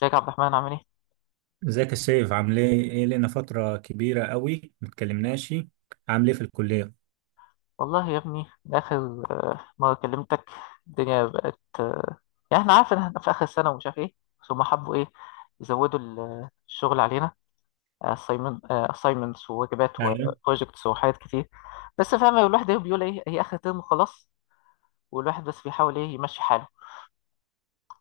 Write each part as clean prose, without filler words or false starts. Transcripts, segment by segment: ازيك يا عبد الرحمن عامل ايه؟ ازيك السيف؟ عامل ايه؟ ايه لنا فترة كبيرة قوي متكلمناش. عامل ايه في الكلية؟ والله يا ابني من آخر مرة كلمتك الدنيا بقت. يعني احنا عارف ان احنا في آخر السنة ومش عارف ايه، بس هما حبوا ايه يزودوا الشغل علينا. assignments وواجبات ايوه. وبروجكتس وحاجات كتير. بس فاهم الواحد ايه بيقول، ايه هي آخر ترم خلاص، والواحد بس بيحاول ايه يمشي حاله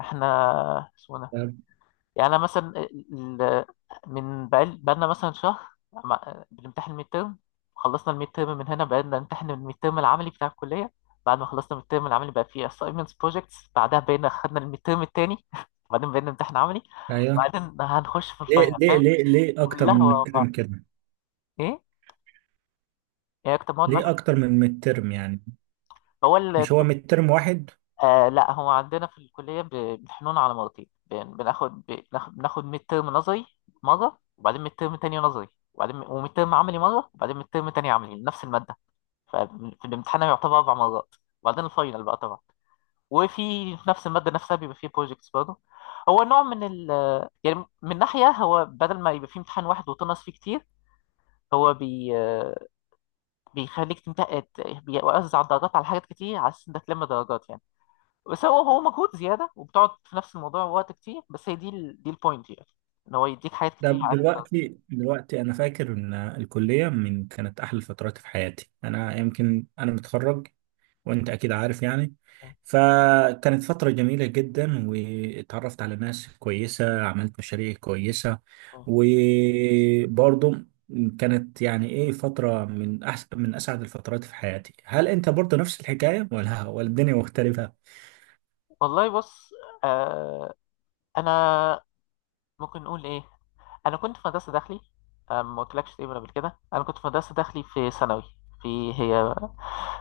احنا. طب. يعني أنا مثلا من بقالنا مثلا شهر بنمتحن الميد ترم. خلصنا الميد ترم من هنا بقينا نمتحن الميد ترم العملي بتاع الكلية. بعد ما خلصنا الميد ترم العملي بقى فيه assignments projects، بعدها بقينا خدنا الميد ترم التاني بعدين بقينا نمتحن عملي، ايوه. بعدين هنخش في ليه الفاينل ليه فاهم. ليه ليه اكتر كلها من ورا مترم بعض. كده؟ ايه، ايه اكتر مواد ليه معاك. اكتر من مترم يعني؟ هو مش هو مترم واحد؟ لا، هو عندنا في الكلية بنحنون على مرتين، بناخد ميد ترم نظري مرة وبعدين ميد ترم تاني نظري، وبعدين وميد ترم عملي مرة وبعدين ميد ترم تاني عملي نفس المادة. ففي الامتحان يعتبر 4 مرات، وبعدين الفاينل بقى طبعا. وفي في نفس المادة نفسها بيبقى فيه بروجكتس برضه. هو نوع من ال يعني من ناحية، هو بدل ما يبقى فيه امتحان واحد وتنقص فيه كتير، هو بي آه، بيخليك تمتحن، بيوزع الدرجات على حاجات كتير على أساس إنك تلم درجات يعني. بس هو مجهود زياده وبتقعد في نفس الموضوع وقت كتير، بس هي دي دي البوينت يعني، ان هو يديك حاجات ده كتير عليها. دلوقتي انا فاكر ان الكلية من كانت احلى الفترات في حياتي. انا يمكن انا متخرج وانت اكيد عارف يعني. فكانت فترة جميلة جدا، واتعرفت على ناس كويسة، عملت مشاريع كويسة، وبرضو كانت يعني ايه فترة من احسن، من اسعد الفترات في حياتي. هل انت برضو نفس الحكاية ولا ولا الدنيا مختلفة؟ والله بص، آه انا ممكن نقول ايه، انا كنت في مدرسه داخلي. ما قلتلكش تقريبا قبل كده، انا كنت في مدرسه داخلي في ثانوي. في هي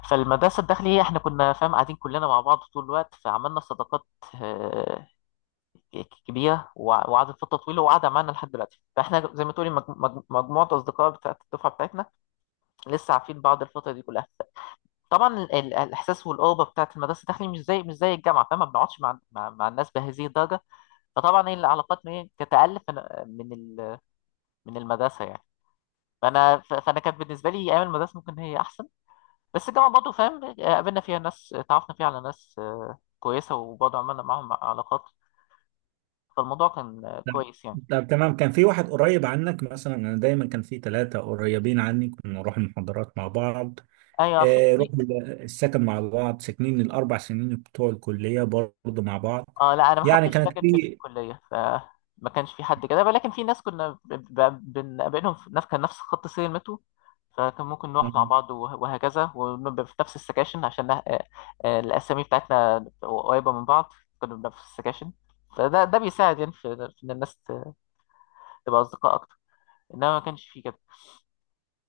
فالمدرسه الداخلي احنا كنا فاهم قاعدين كلنا مع بعض طول الوقت فعملنا صداقات آه كبيره، وقعدت فتره طويله وقاعده معانا لحد دلوقتي. فاحنا زي ما تقولي مجموعه اصدقاء بتاعت الدفعه بتاعتنا، لسه عارفين بعض الفتره دي كلها. طبعا الاحساس والقربه بتاعت المدرسه الداخلي مش زي مش زي الجامعه، فما بنقعدش مع مع الناس بهذه الدرجه. فطبعا ايه العلاقات تتالف من من ال- من المدرسه يعني. فانا كانت بالنسبه لي ايام المدرسه ممكن هي احسن، بس الجامعه برضه فاهم قابلنا فيها ناس، تعرفنا فيها على ناس كويسه وبرضه عملنا معاهم علاقات، فالموضوع كان لا. كويس يعني. طب تمام. كان في واحد قريب عنك مثلا، انا دايما كان في ثلاثة قريبين عني. كنا نروح المحاضرات مع بعض. ايوه، في آه. في. رحنا السكن مع بعض، ساكنين الأربع سنين بتوع الكلية برضه مع بعض. اه لا، انا ما يعني خدتش كانت سكن في في، الكليه، ف ما كانش في حد كده، ولكن في ناس كنا بنقابلهم في نفس كان نفس خط سير المترو، فكان ممكن آه، نروح مع بعض وهكذا، ونبقى في نفس السكاشن عشان الاسامي بتاعتنا قريبه من بعض، كنا بنبقى في السكاشن. فده بيساعد يعني في في ان الناس تبقى اصدقاء اكتر، انما ما كانش فيه كده.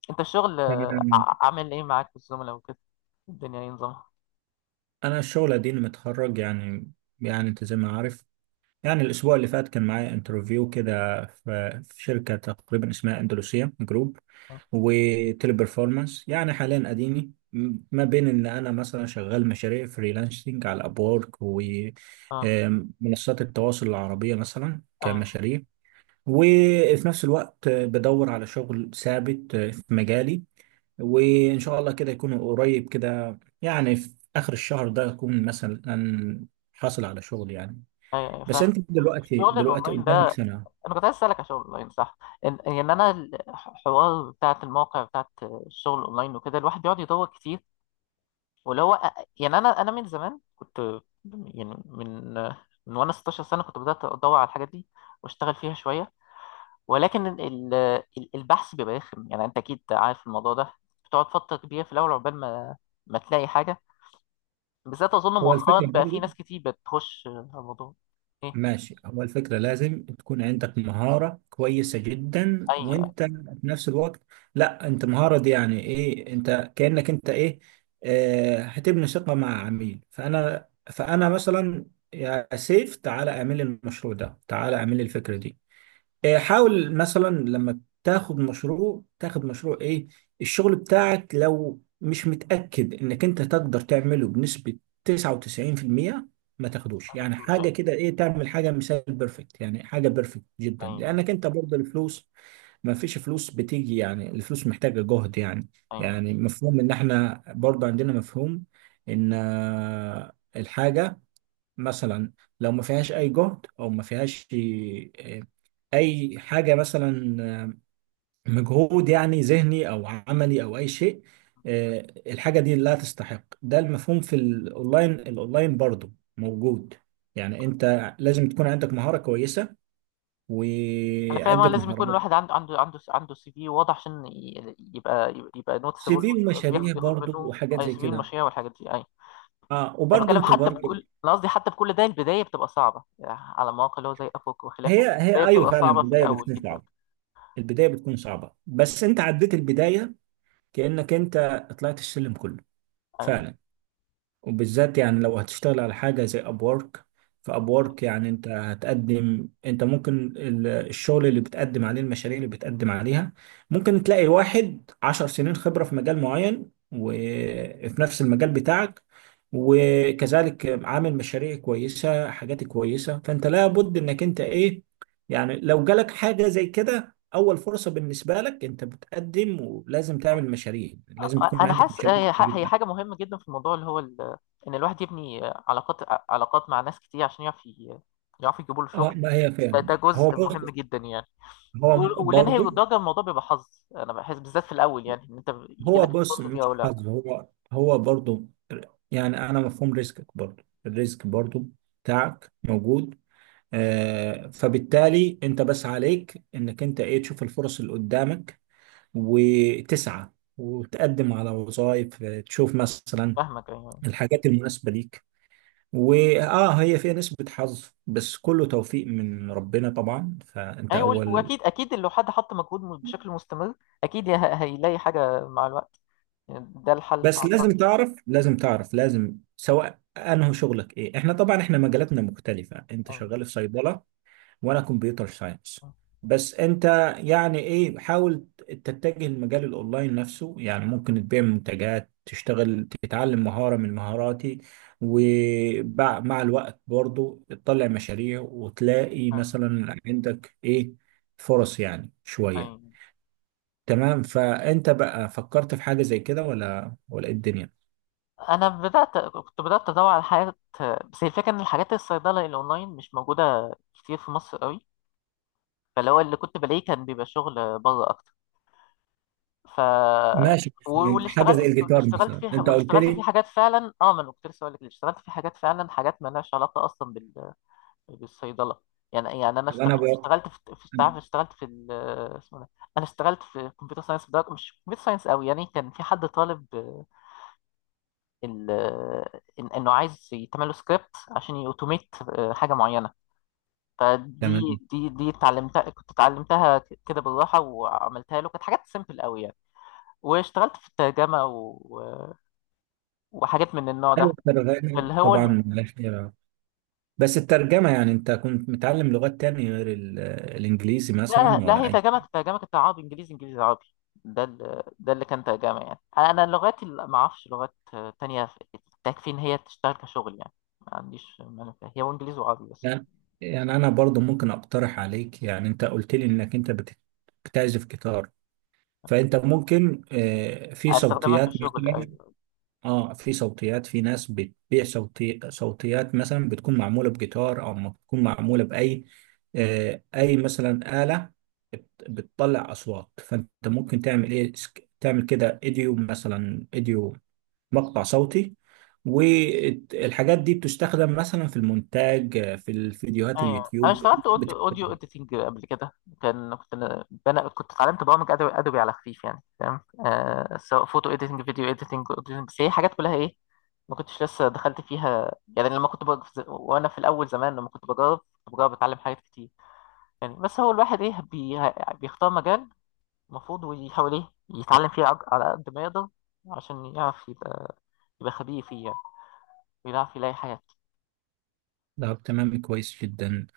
انت الشغل أنا عامل ايه معاك والزملاء وكده، الدنيا ايه نظامها؟ أنا الشغل أديني متخرج يعني. يعني أنت زي ما عارف. يعني الأسبوع اللي فات كان معايا انترفيو كده في شركة تقريبا اسمها أندلسية جروب اه. وتيلي بيرفورمانس. يعني حاليا أديني ما بين إن أنا مثلا شغال مشاريع فريلانسنج على أبورك آه، ومنصات التواصل العربية مثلا ايوه. كمشاريع. وفي نفس الوقت بدور على شغل ثابت في مجالي. وإن شاء الله كده يكون قريب، كده يعني في آخر الشهر ده أكون مثلا حاصل على شغل يعني. ايوه أيوة، بس فاهم. أنت دلوقتي الشغل دلوقتي الاونلاين قدامك ده سنة. انا كنت عايز اسالك عشان اونلاين صح، ان يعني انا الحوار بتاعت المواقع بتاعت الشغل اونلاين وكده، الواحد بيقعد يدور كتير. واللي هو يعني انا من زمان كنت، يعني من وانا 16 سنة سنه كنت بدات ادور على الحاجات دي واشتغل فيها شويه. ولكن البحث بيبقى رخم، يعني انت اكيد عارف الموضوع ده، بتقعد فتره كبيره في الاول عقبال ما تلاقي حاجه، بالذات اظن هو مؤخرا الفكرة، بقى في ناس كتير بتخش على الموضوع. ايه. ماشي. هو الفكرة لازم تكون عندك مهارة كويسة جدا، ايوه، وانت في نفس الوقت، لا انت مهارة دي يعني ايه؟ انت كأنك انت ايه، اه، هتبني ثقة مع عميل. فانا مثلا يا سيف تعالى اعمل لي المشروع ده، تعالى اعمل لي الفكرة دي. حاول مثلا لما تاخد مشروع، تاخد مشروع ايه، الشغل بتاعك لو مش متأكد انك انت تقدر تعمله بنسبة 99%، ما تاخدوش. ما يعني شفتوش. حاجة كده، ايه، تعمل حاجة مثال بيرفكت، يعني حاجة بيرفكت جدا، أيوة. لانك انت برضه الفلوس، ما فيش فلوس بتيجي يعني. الفلوس محتاجة جهد يعني. أيوة. يعني مفهوم ان احنا برضه عندنا مفهوم ان الحاجة، مثلا لو ما فيهاش اي جهد، او ما فيهاش اي حاجه، مثلا آه، مجهود يعني، ذهني او عملي او اي شيء، الحاجه دي لا تستحق. ده المفهوم في الاونلاين برضو موجود. يعني انت لازم تكون عندك مهاره كويسه انا فاهم، اه وعده لازم يكون مهارات. الواحد عنده سي في واضح عشان يبقى سي نوتسبل، في ومشاريع ياخد برضو منه وحاجات اي. سي زي في كده. المشاريع والحاجات دي اي. اه، انا وبرضو بتكلم انت حتى برضو بكل، انا قصدي حتى بكل ده البدايه بتبقى صعبه يعني، على مواقع اللي هو زي ابوك هي وخلافه هي البدايه ايوه بتبقى فعلا. صعبه في البدايه الاول بتكون جدا. صعبه. البدايه بتكون صعبه بس انت عديت البدايه، كانك انت طلعت السلم كله أي. فعلا. وبالذات يعني لو هتشتغل على حاجة زي أبورك، فأبورك يعني أنت هتقدم، أنت ممكن الشغل اللي بتقدم عليه، المشاريع اللي بتقدم عليها، ممكن تلاقي واحد 10 سنين خبرة في مجال معين وفي نفس المجال بتاعك، وكذلك عامل مشاريع كويسة، حاجات كويسة. فأنت لابد إنك أنت، إيه، يعني لو جالك حاجة زي كده أول فرصة بالنسبة لك، أنت بتقدم، ولازم تعمل مشاريع، لازم تكون انا عندك حاسس مشاريع. هي حاجه مهمه جدا في الموضوع اللي هو ان الواحد يبني علاقات، علاقات مع ناس كتير عشان يعرف يعرف يجيبوا له اه، شغل. ما هي ده فعلا. ده هو جزء مهم بص، جدا يعني. هو واللي نهي برضه. الدرجه الموضوع بيبقى حظ، انا بحس بالذات في الاول يعني ان انت يجي هو لك بص، الفرصه دي مش او لا. حظ. هو برضه، يعني انا مفهوم ريسكك. برضه الريسك برضه بتاعك موجود. آه، فبالتالي انت بس عليك انك انت ايه، تشوف الفرص اللي قدامك وتسعى، وتقدم على وظائف. تشوف مثلا فاهمك ايوه. الحاجات المناسبة ليك. واه، هي فيها نسبة حظ بس كله توفيق من ربنا طبعا. فانت ايوه، اول، واكيد لو حد حط مجهود بشكل مستمر اكيد هيلاقي حاجه مع الوقت، يعني ده الحل بتاع بس الفرد. لازم سواء انه شغلك ايه، احنا طبعا احنا مجالاتنا مختلفة. انت ايوه. شغال في صيدلة وانا كمبيوتر ساينس. بس انت يعني ايه، حاول تتجه لمجال الاونلاين نفسه. يعني ممكن تبيع منتجات، تشتغل، تتعلم مهارة من مهاراتي، ومع الوقت برضو تطلع مشاريع وتلاقي ايوه. مثلا عندك ايه فرص يعني شوية. ايوه. تمام. فانت بقى فكرت في حاجة زي كده ولا ايه الدنيا؟ انا كنت بدات ادور على حاجات، بس هي الفكره ان الحاجات الصيدله الاونلاين مش موجوده كتير في مصر قوي، فاللي هو اللي كنت بلاقيه كان بيبقى شغل بره اكتر، ف ماشي. واللي حاجة اشتغلت زي فيه واللي الجيتار اشتغلت مثلا فيه انت واللي قلت اشتغلت فيه لي. حاجات فعلا، اه ما انا كنت لسه هقول لك، اللي اشتغلت فيه حاجات فعلا حاجات ما لهاش علاقه اصلا بالصيدله. يعني انا طب انا اشتغلت بقى، اشتغلت في في تعرف، اشتغلت في اسمه إيه ده، انا اشتغلت في كمبيوتر ساينس بدرجه مش كمبيوتر ساينس قوي يعني. كان في حد طالب انه عايز يتعمل له سكريبت عشان يوتوميت حاجه معينه. فدي تمام. دي دي اتعلمتها، كنت اتعلمتها كده بالراحه وعملتها له، كانت حاجات سيمبل قوي يعني. واشتغلت في الترجمة و... وحاجات من النوع ده، ايوه اللي الترجمة هو الم... طبعا، لا خير. بس الترجمة، يعني انت كنت متعلم لغات تانية غير الانجليزي تمام، لا مثلا لا، ولا هي اي؟ ترجمة، ترجمة كانت عربي إنجليزي إنجليزي عربي، ده ال... ده اللي كان ترجمة يعني. أنا اللغات اللي ما أعرفش لغات تانية تكفي إن هي تشتغل كشغل يعني، ما عنديش مانع فيها، هي وإنجليزي وعربي بس. يعني، يعني انا برضو ممكن اقترح عليك، يعني انت قلت لي انك انت بتعزف جيتار، فانت ممكن في بالظبط أستخدمها صوتيات كشغل مثلا. أيوة. اه، في صوتيات. في ناس بتبيع صوتيات مثلا، بتكون معموله بجيتار او ما بتكون معموله باي اي مثلا آلة بتطلع اصوات. فانت ممكن تعمل ايه، تعمل كده ايديو مثلا، ايديو، مقطع صوتي. والحاجات دي بتستخدم مثلا في المونتاج، في الفيديوهات، ايوه، انا اليوتيوب. اشتغلت اوديو اديتنج قبل كده، كان كنت انا كنت اتعلمت برامج ادوبي على خفيف يعني فاهم، آه سواء فوتو اديتنج فيديو اديتنج اديتنج، بس هي حاجات كلها ايه ما كنتش لسه دخلت فيها يعني. لما كنت وانا في الاول زمان لما كنت بجرب كنت بجرب اتعلم حاجات كتير يعني. بس هو الواحد ايه بيختار مجال المفروض ويحاول ايه يتعلم فيه على قد ما يقدر عشان يعرف يبقى، خبير فيه يعني، ويعرف يلاقي حاجات. طب تمام، كويس جدا.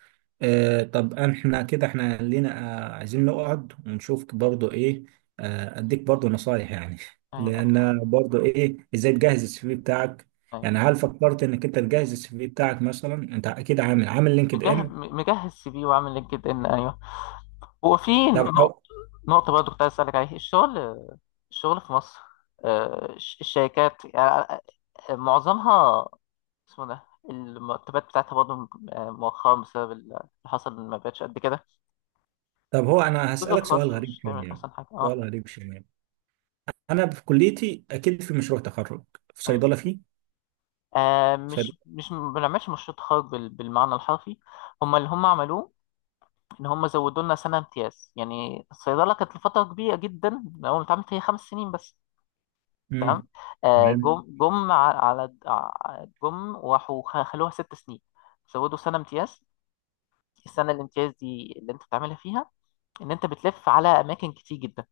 طب احنا كده احنا لينا، عايزين نقعد ونشوف برضو ايه، اديك برضو نصايح يعني أيوة. أيوة. لان برضو ايه، ازاي تجهز السي في بتاعك يعني؟ أيوة. هل فكرت انك انت تجهز السي في بتاعك؟ مثلا انت اكيد عامل لينكد مجهز، ان. مجهز سي في وعامل لينكد ان ايوه. هو في طب نقطة، هو نقطة برضه كنت عايز أسألك عليها. الشغل، الشغل في مصر الشركات يعني، معظمها اسمه ده، المرتبات بتاعتها برضه مؤخرا بسبب اللي حصل ما بقتش قد كده. طب هو انا الجزء هسألك الخاص سؤال غريب مش دايما شوية أحسن حاجة اه. سؤال غريب شوية انا في كليتي اكيد في مشروع تخرج. في أيوة. صيدلة فيه؟ آه، صيدلة. مش مش ما بنعملش مشروع تخرج بالمعنى الحرفي. هما اللي هما عملوه، إن هما زودوا لنا سنة امتياز. يعني الصيدلة كانت لفترة كبيرة جدا من أول ما اتعملت هي 5 سنين بس. تمام. امم. آه، تمام. جم جم ع- على ع- جم وراحوا خلوها 6 سنين. زودوا سنة امتياز. السنة الامتياز دي اللي انت بتعملها فيها ان انت بتلف على اماكن كتير جدا،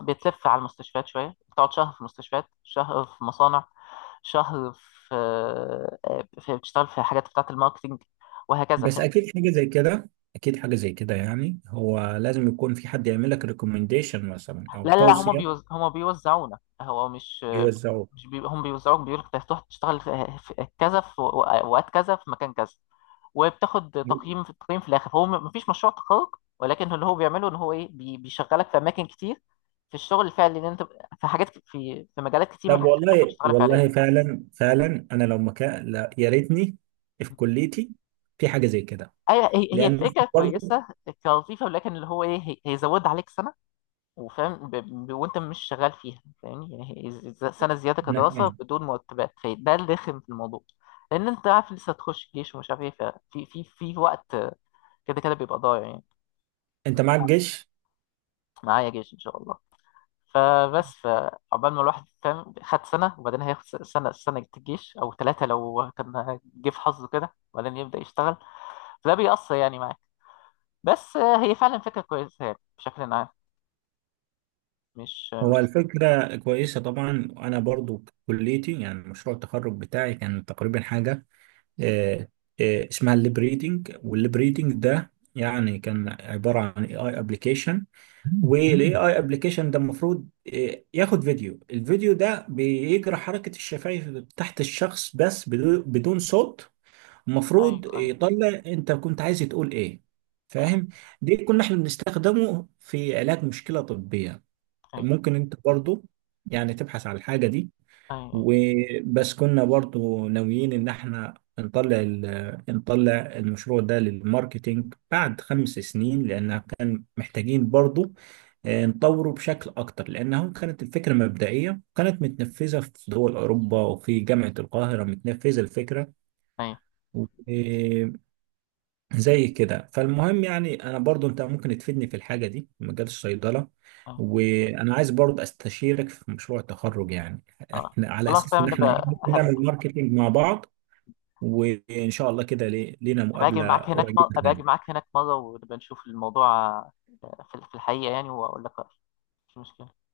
بتلف على المستشفيات شوية، بتقعد شهر في مستشفيات، شهر في مصانع، شهر في, بتشتغل في حاجات بتاعة الماركتينج وهكذا بس في. اكيد حاجه زي كده يعني هو لازم يكون في حد يعمل لك ريكومنديشن مثلا لا او لا لا، هما توصيه. هما بيوزعونا، هو مش، يوزعوه؟ هم بيوزعوك، بيقولك انت هتروح تشتغل في... في كذا في وقت كذا في مكان كذا، وبتاخد تقييم في التقييم في الاخر. هو مفيش مشروع تخرج، ولكن اللي هو بيعمله ان هو ايه بيشغلك في اماكن كتير في الشغل الفعلي ان انت في حاجات في في مجالات كتير من طب الحاجات اللي انت ممكن والله تشتغل والله فعليا. فعلا انا لو مكان، لا يا ريتني في كليتي في حاجه زي كده. ايوه، هي لان فكره إحنا برضه، كويسه كلطيفه، ولكن اللي هو ايه هيزودها عليك سنه وفاهم وانت مش شغال فيها فاهمني، يعني هي سنه زياده إحنا- كدراسه بدون مرتبات، فده اللي رخم في الموضوع. لان انت عارف لسه هتخش جيش ومش عارف ايه، ففي في وقت كده كده بيبقى ضايع يعني. انت معاك جيش. معايا جيش ان شاء الله. فبس فعقبال ما الواحد فاهم خد سنه وبعدين هياخد سنه الجيش او ثلاثه لو كان جه في حظه كده، وبعدين يبدا يشتغل، فده بيأثر يعني معاك. بس هي فعلا فكره كويسه يعني بشكل عام، مش هو مش الفكره كويسه طبعا. انا برضه كليتي، يعني مشروع التخرج بتاعي كان تقريبا حاجه، آه، اسمها الليب ريدنج. والليب ريدنج ده يعني كان عبارة عن اي اي ابلكيشن، والاي اي ابلكيشن ده المفروض ياخد فيديو، الفيديو ده بيجرى حركة الشفايف تحت الشخص بس بدون صوت، ايوه. المفروض ايوه. يطلع انت كنت عايز تقول ايه. فاهم؟ دي كنا احنا بنستخدمه في علاج مشكلة طبية، ايوه. ممكن انت برضو يعني تبحث على الحاجة دي. ايوه. وبس كنا برضو ناويين ان احنا نطلع نطلع المشروع ده للماركتينج بعد 5 سنين، لان كان محتاجين برضو نطوره بشكل اكتر، لانها كانت الفكرة مبدئية، كانت متنفذة في دول اوروبا وفي جامعة القاهرة متنفذة الفكرة ايوه. زي كده. فالمهم يعني انا برضو، انت ممكن تفيدني في الحاجه دي في مجال الصيدله، أيوه. وانا عايز برضو استشيرك في مشروع التخرج يعني، اه احنا على خلاص اساس تمام ان احنا إيه، نبقى نعمل ماركتينج مع بعض، وان شاء الله كده لينا مقابله هبقى اجي قريبه. معاك هناك مرة ونبقى نشوف الموضوع، في في الحقيقة يعني واقول لك رأيي، مش مشكلة.